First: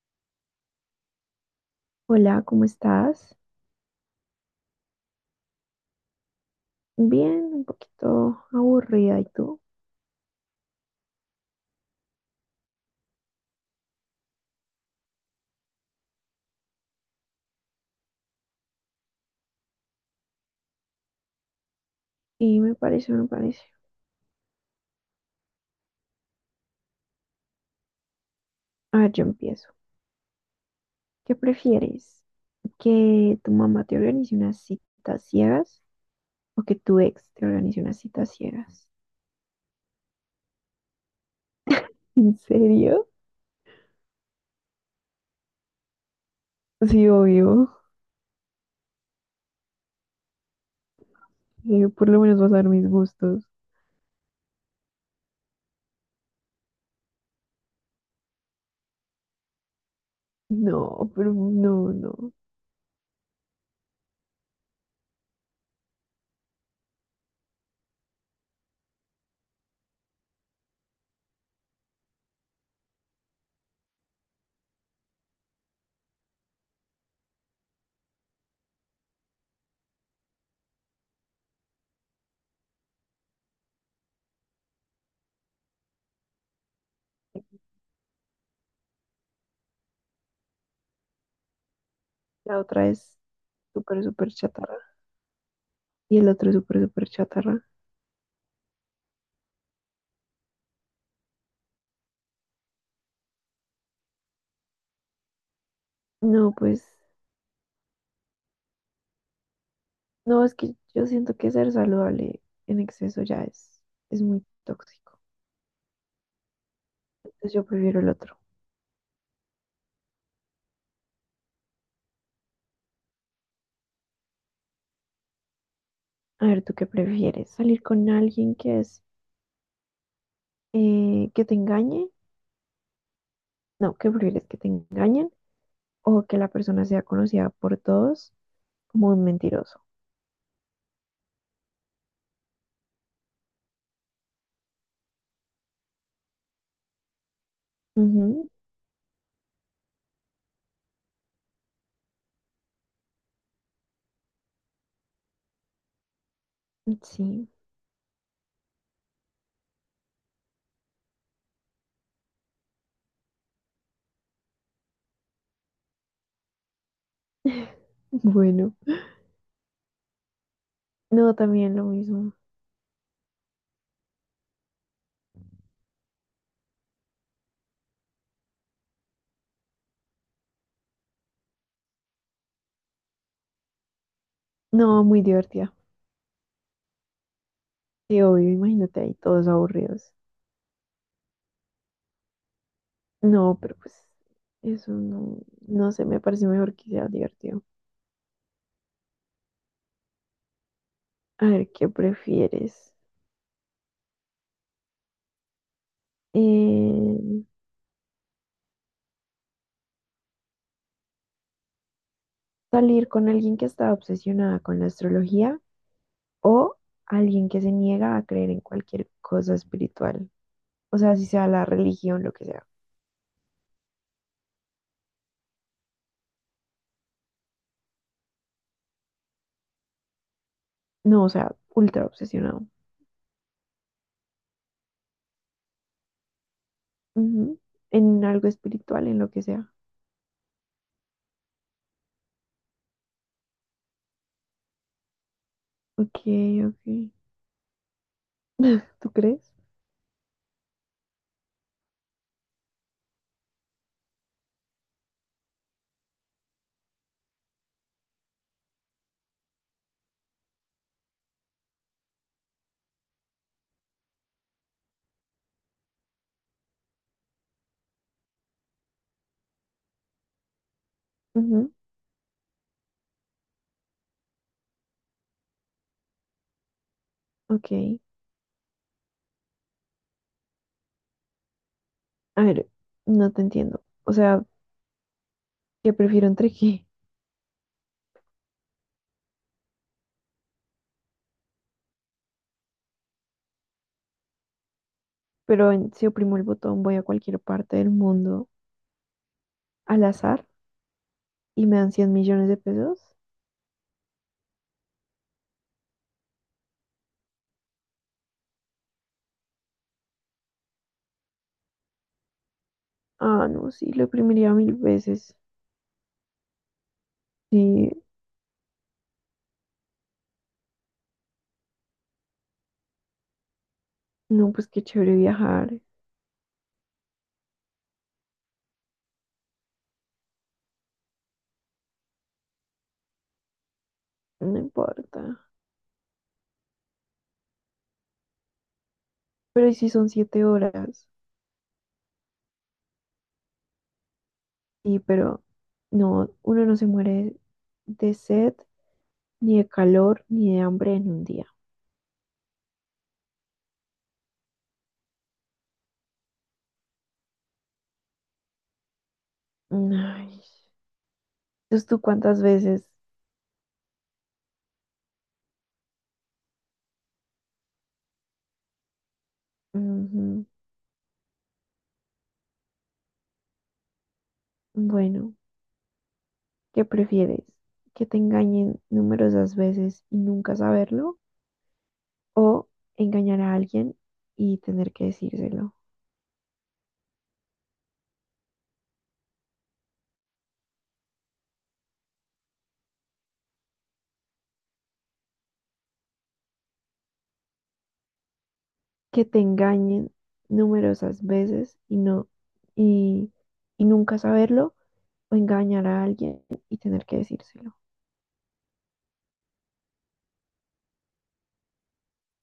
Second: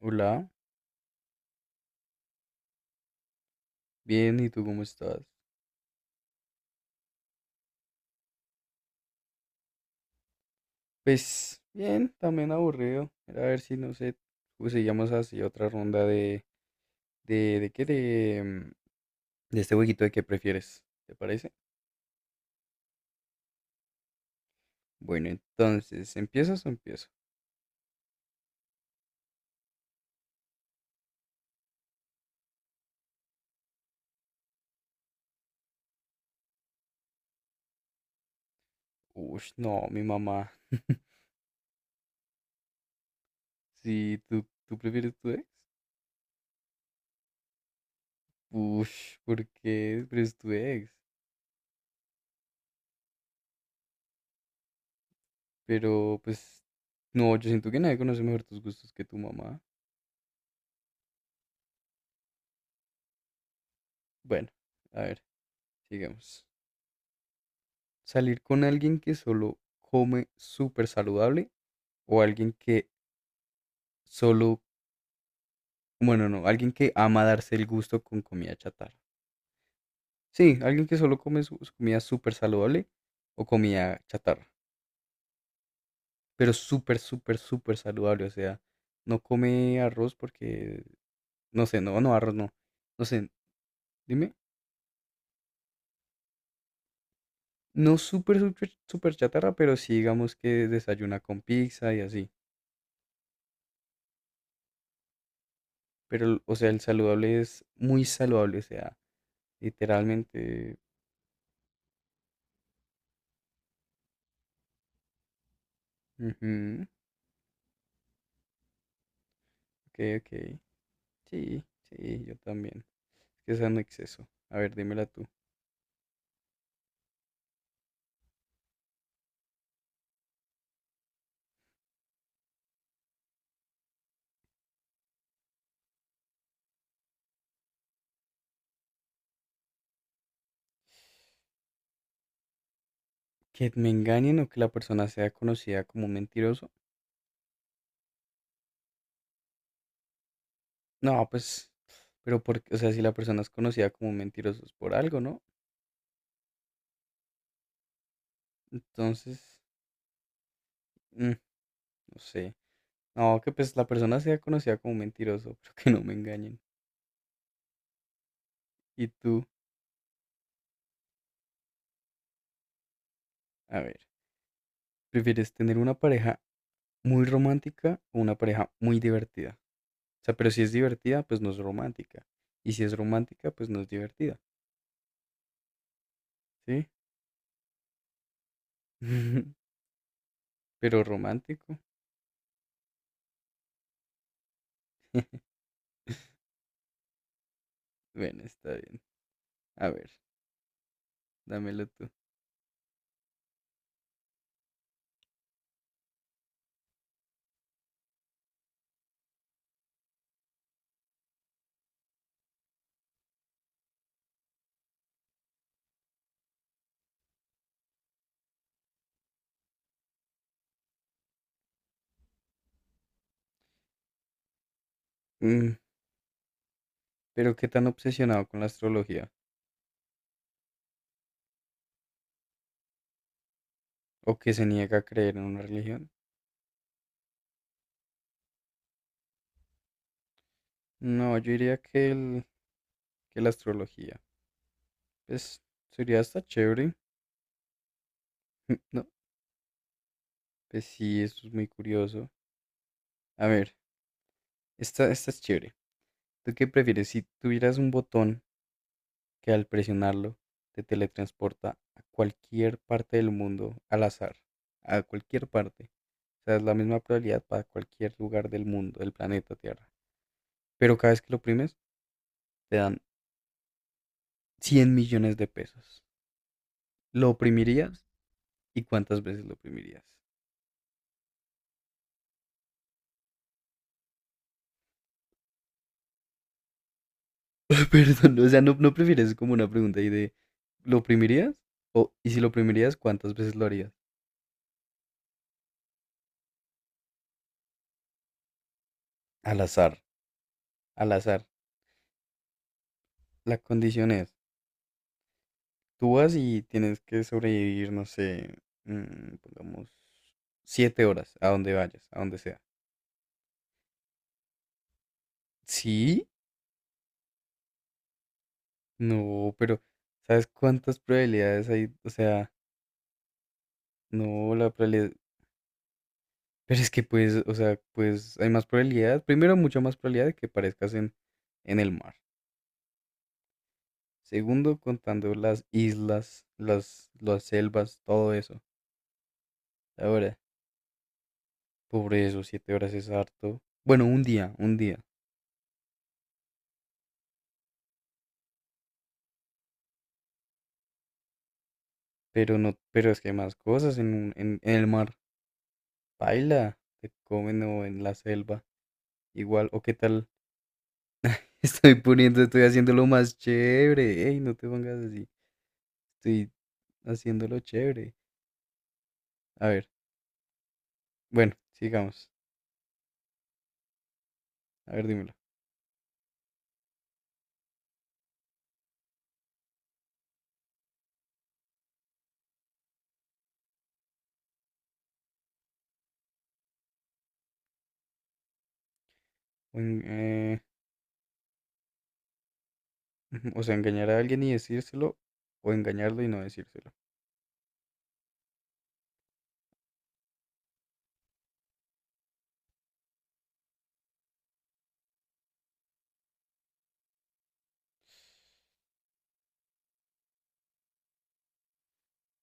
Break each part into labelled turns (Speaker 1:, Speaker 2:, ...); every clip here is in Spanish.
Speaker 1: Hola,
Speaker 2: Hola, ¿cómo estás?
Speaker 1: bien, ¿y tú cómo estás?
Speaker 2: Bien, un poquito aburrida. ¿Y tú?
Speaker 1: Pues bien, también aburrido. Era a ver si, no sé, seguíamos así otra ronda de, ¿de qué? De, mm, de este jueguito de qué prefieres, ¿te parece?
Speaker 2: Y me parece, me parece.
Speaker 1: Bueno, entonces, ¿empiezas o empiezo?
Speaker 2: A ver, yo empiezo. ¿Qué prefieres? ¿Que tu mamá te organice unas citas ciegas o que tu ex te organice unas citas ciegas?
Speaker 1: Ush, no, mi mamá.
Speaker 2: ¿En serio?
Speaker 1: Sí, ¿tú prefieres tu ex?
Speaker 2: Sí, obvio.
Speaker 1: Ush, ¿por qué prefieres tu ex?
Speaker 2: Por lo menos vas a ver mis gustos.
Speaker 1: Pero yo siento que nadie conoce mejor tus gustos que tu mamá.
Speaker 2: No, pero no, no.
Speaker 1: Bueno, a ver, sigamos. ¿Salir con alguien que solo come súper saludable o alguien que solo, bueno, no, alguien que ama darse el gusto con comida chatarra? Sí, alguien que solo come su comida súper saludable o comida chatarra, pero súper saludable. O sea, no come arroz porque, no sé, arroz no.
Speaker 2: La otra
Speaker 1: No
Speaker 2: es
Speaker 1: sé,
Speaker 2: súper, súper
Speaker 1: dime,
Speaker 2: chatarra. Y el otro es súper, súper chatarra.
Speaker 1: no súper chatarra, pero sí digamos que desayuna con pizza y así. Pero,
Speaker 2: No,
Speaker 1: o sea, el
Speaker 2: pues
Speaker 1: saludable es muy saludable, o sea,
Speaker 2: no, es que
Speaker 1: literalmente.
Speaker 2: yo siento que ser saludable en exceso ya es muy tóxico.
Speaker 1: Ujú.
Speaker 2: Entonces yo prefiero el otro.
Speaker 1: Ok, ok. Sí, sí, yo también. Es que es un exceso. A ver, dímela tú.
Speaker 2: A ver, ¿tú qué prefieres? ¿Salir con alguien que es que te engañe? No, ¿qué prefieres? ¿Que te engañen? ¿O que la persona sea conocida por todos como un mentiroso?
Speaker 1: ¿Que me engañen o que la persona sea conocida como un mentiroso?
Speaker 2: Ujú,
Speaker 1: No, pues, pero porque, o sea, si la persona es conocida como un mentiroso es por algo, ¿no?
Speaker 2: sí,
Speaker 1: Entonces, mm, no sé. No, que pues la persona sea conocida como un mentiroso, pero que no me engañen.
Speaker 2: bueno.
Speaker 1: ¿Y tú?
Speaker 2: No, también lo mismo.
Speaker 1: A ver, ¿prefieres tener una pareja muy romántica o una pareja muy divertida? O sea, pero si es divertida, pues no es romántica. Y si es romántica, pues no es divertida.
Speaker 2: No, muy divertida.
Speaker 1: Sí,
Speaker 2: Sí, obvio, imagínate ahí todos aburridos.
Speaker 1: pero romántico.
Speaker 2: No, pero pues eso no, no sé, me parece mejor que sea divertido.
Speaker 1: Bueno, está bien. A ver,
Speaker 2: A ver,
Speaker 1: dámelo
Speaker 2: ¿qué
Speaker 1: tú.
Speaker 2: prefieres? Eh, ¿Salir con alguien que está obsesionada con la astrología o alguien que se niega a creer en cualquier cosa espiritual? O sea, si sea la religión, lo que sea.
Speaker 1: Mm, pero qué tan obsesionado con la astrología
Speaker 2: No, o sea, ultra obsesionado.
Speaker 1: o que se niega a creer en una religión.
Speaker 2: Ujú. En algo espiritual, en lo que sea.
Speaker 1: No, yo diría que, que la astrología. Pues
Speaker 2: Ok,
Speaker 1: sería hasta chévere.
Speaker 2: ok.
Speaker 1: No,
Speaker 2: ¿Tú crees?
Speaker 1: pues sí, eso es muy curioso. A ver, esta es chévere. ¿Tú qué prefieres si tuvieras un botón que al presionarlo te teletransporta a cualquier parte del mundo al azar? A cualquier parte. O sea, es la misma probabilidad para cualquier lugar del mundo, del planeta Tierra. Pero cada vez que lo
Speaker 2: Ujú,
Speaker 1: oprimes, te dan 100 millones de pesos. ¿Lo
Speaker 2: ok.
Speaker 1: oprimirías? ¿Y cuántas veces lo oprimirías?
Speaker 2: A ver, no te entiendo. O sea, ¿qué prefiero entre qué?
Speaker 1: Perdón, o sea, no, no prefieres como una pregunta ahí de ¿lo oprimirías? O, y si lo oprimirías, ¿cuántas veces lo harías?
Speaker 2: Pero si oprimo el botón, voy a cualquier parte del mundo
Speaker 1: Al azar.
Speaker 2: al azar.
Speaker 1: Al azar.
Speaker 2: Y me dan 100.000.000 de pesos.
Speaker 1: La condición es, tú vas y tienes que sobrevivir, no sé, pongamos, 7 horas, a donde vayas, a donde sea.
Speaker 2: Ah, no, sí, lo imprimiría 1.000 veces.
Speaker 1: Sí.
Speaker 2: Sí,
Speaker 1: No, pero ¿sabes cuántas probabilidades hay? O sea,
Speaker 2: no,
Speaker 1: no,
Speaker 2: pues
Speaker 1: la
Speaker 2: qué
Speaker 1: probabilidad,
Speaker 2: chévere viajar,
Speaker 1: pero es que pues, o sea, pues hay más probabilidad, primero mucha más probabilidad de que aparezcas en el mar.
Speaker 2: no
Speaker 1: Segundo, contando
Speaker 2: importa.
Speaker 1: las islas, las selvas, todo eso.
Speaker 2: Pero ¿y si son
Speaker 1: Ahora,
Speaker 2: 7 horas?
Speaker 1: pobre eso, 7 horas es harto. Bueno, un día, un día.
Speaker 2: Sí, pero no, uno no se muere de sed, ni de calor, ni de hambre en un día.
Speaker 1: Pero no, pero es que hay más cosas en el mar. Baila, te comen o en la selva. Igual, o qué tal.
Speaker 2: Ay, entonces tú cuántas
Speaker 1: Estoy
Speaker 2: veces...
Speaker 1: haciendo lo más chévere. Ey, no te pongas así. Estoy haciéndolo chévere. A ver,
Speaker 2: Ujú.
Speaker 1: bueno, sigamos. A ver, dímelo.
Speaker 2: Bueno, ¿qué prefieres? ¿Que te engañen numerosas veces y nunca saberlo? ¿O engañar a alguien y tener que decírselo?
Speaker 1: O, en- eh, o sea, engañar a alguien y decírselo, o engañarlo y no decírselo.
Speaker 2: Que te engañen numerosas veces y, y nunca saberlo o engañar a alguien y tener que decírselo.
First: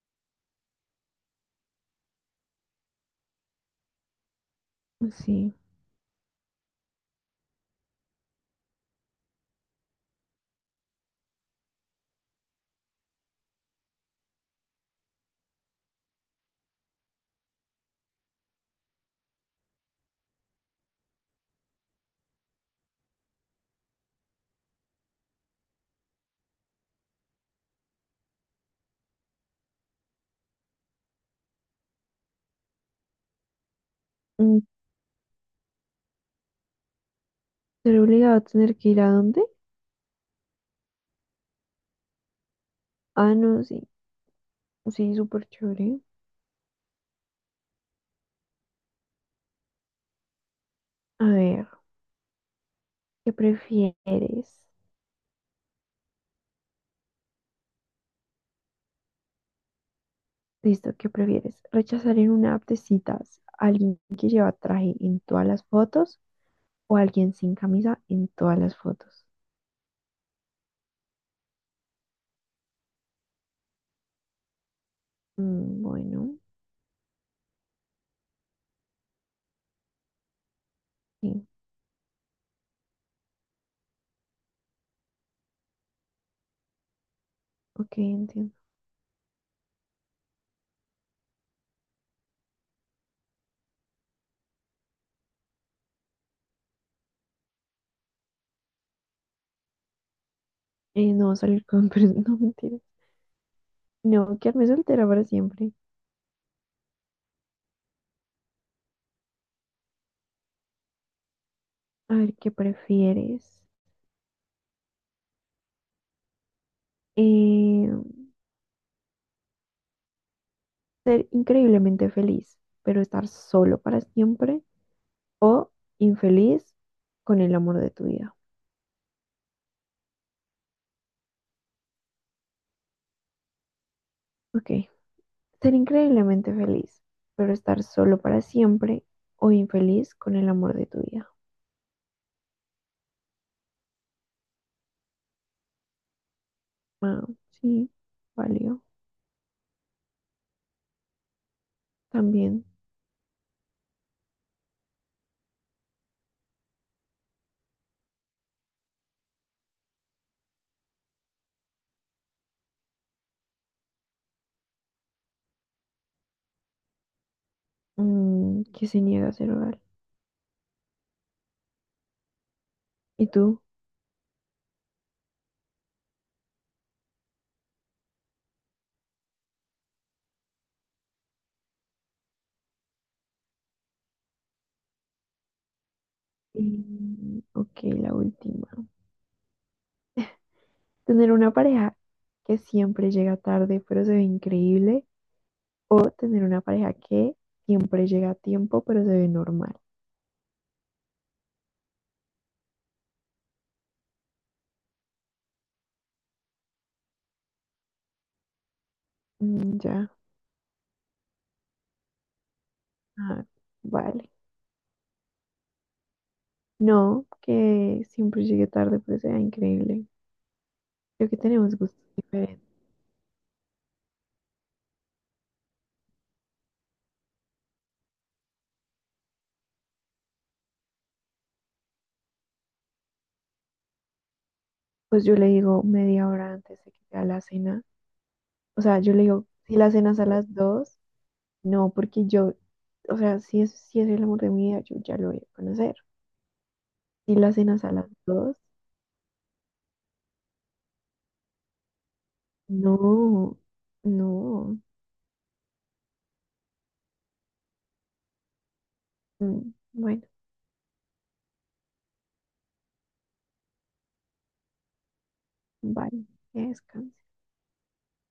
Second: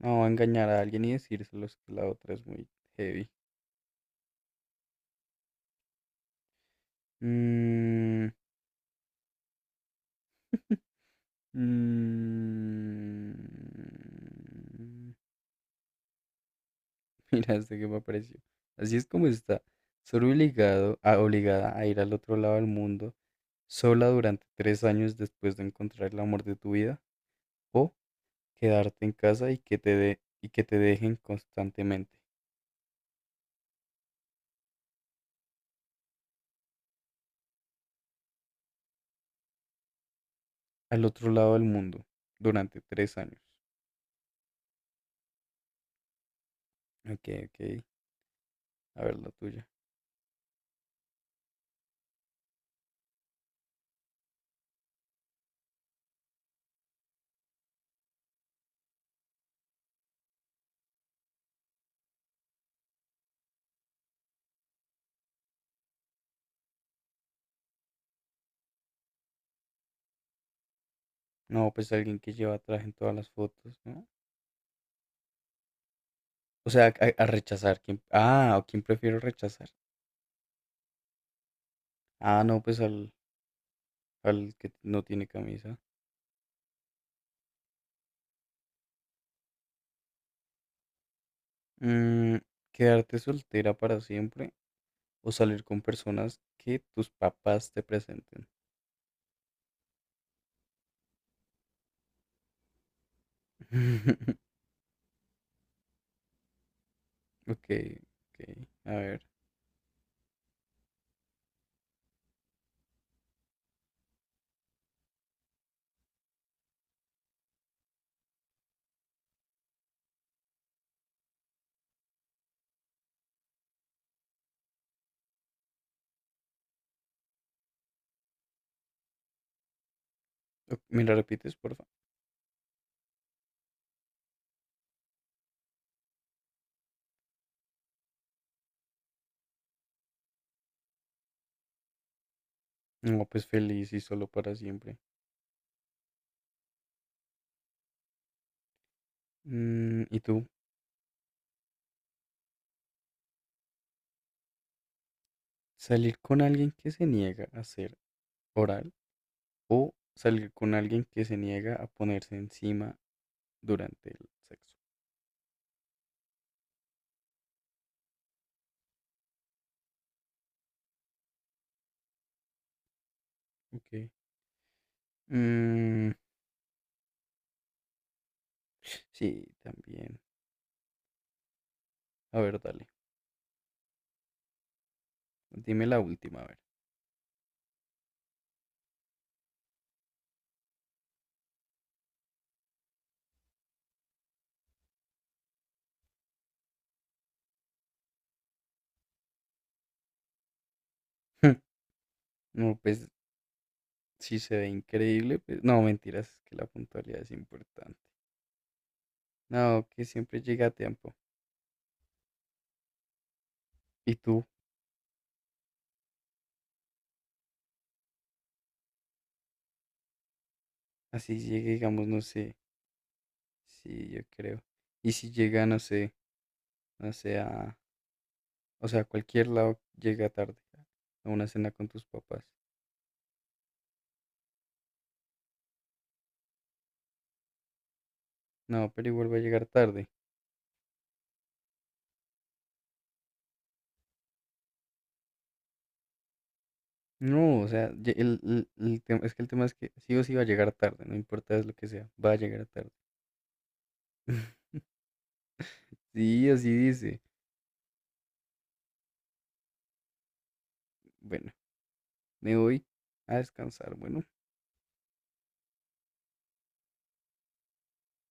Speaker 1: No, engañar a alguien y decírselo es que la otra es muy heavy.
Speaker 2: Pues sí.
Speaker 1: Mm, mm. Mira, este que me apareció. Así es como está. Obligada a ir al otro lado del mundo sola durante 3 años después de encontrar el amor de tu vida o quedarte en casa y y que te dejen constantemente
Speaker 2: Mm, ¿Ser obligado a tener que ir a dónde?
Speaker 1: al otro lado del mundo durante tres
Speaker 2: Ah,
Speaker 1: años.
Speaker 2: no, sí. Sí, súper chévere.
Speaker 1: Ok, ok. A ver la tuya.
Speaker 2: A ver, ¿qué prefieres? Listo, ¿qué prefieres? ¿Rechazar en una app de citas a alguien que lleva traje en todas las fotos o a alguien sin camisa en todas las fotos?
Speaker 1: No, pues alguien que lleva traje en todas las fotos, ¿no?
Speaker 2: Mm, bueno,
Speaker 1: O sea, a rechazar. ¿O quién prefiero rechazar?
Speaker 2: sí,
Speaker 1: Ah, no, al que no tiene camisa.
Speaker 2: ok, entiendo.
Speaker 1: Mm, quedarte soltera para siempre o salir con personas que tus papás te presenten.
Speaker 2: No salir con personas, no mentiras. No, quedarme soltera para siempre.
Speaker 1: Ok, ok. A ver.
Speaker 2: A ver, ¿qué prefieres? Eh, ¿Ser increíblemente feliz, pero estar solo para siempre? ¿O infeliz con el amor de tu vida?
Speaker 1: ¿Me la repites, porfa?
Speaker 2: Ok, ser increíblemente feliz, pero estar solo para siempre o infeliz con el amor de tu vida.
Speaker 1: No, pues feliz y solo para siempre.
Speaker 2: Ah, sí, valió.
Speaker 1: Mm, ¿y tú?
Speaker 2: También,
Speaker 1: ¿Salir con alguien que se niega a ser oral o salir con alguien que se niega a ponerse encima durante el sexo?
Speaker 2: que se niega a ser oral. ¿Y tú?
Speaker 1: Ok. Mm, sí, también. A ver, dale. Dime la última, a ver.
Speaker 2: Mm, ok, la última. Tener una pareja que siempre llega tarde, pero se ve increíble. O tener una pareja que siempre llega a tiempo, pero se ve normal.
Speaker 1: No, pues si se ve increíble, pues no, mentiras, es que la puntualidad es importante.
Speaker 2: Mm,
Speaker 1: No, que
Speaker 2: ya,
Speaker 1: siempre llega a tiempo.
Speaker 2: ah,
Speaker 1: ¿Y
Speaker 2: vale.
Speaker 1: tú?
Speaker 2: No, que siempre llegue tarde, pero se vea increíble. Creo que
Speaker 1: Así llegue,
Speaker 2: tenemos gustos
Speaker 1: digamos, no sé.
Speaker 2: diferentes.
Speaker 1: Sí, yo creo. Y si llega, no sé, no sé, a, o sea, a cualquier lado llega tarde a una cena con tus papás.
Speaker 2: Pues yo le digo media hora antes de que sea la cena. O
Speaker 1: No,
Speaker 2: sea,
Speaker 1: pero
Speaker 2: yo le
Speaker 1: igual va a
Speaker 2: digo,
Speaker 1: llegar
Speaker 2: si la
Speaker 1: tarde.
Speaker 2: cena es a las dos, no, porque yo, o sea, si es el amor de mi vida, yo ya lo voy a conocer. Si
Speaker 1: No,
Speaker 2: la
Speaker 1: o
Speaker 2: cena es
Speaker 1: sea,
Speaker 2: a las dos,
Speaker 1: el tema, es que el tema es que sí o sí va a llegar tarde, no importa lo que sea, va a llegar tarde.
Speaker 2: no, no.
Speaker 1: Sí, así dice.
Speaker 2: Mm, bueno,
Speaker 1: Bueno, me voy a descansar. Bueno.
Speaker 2: vale, que descanse.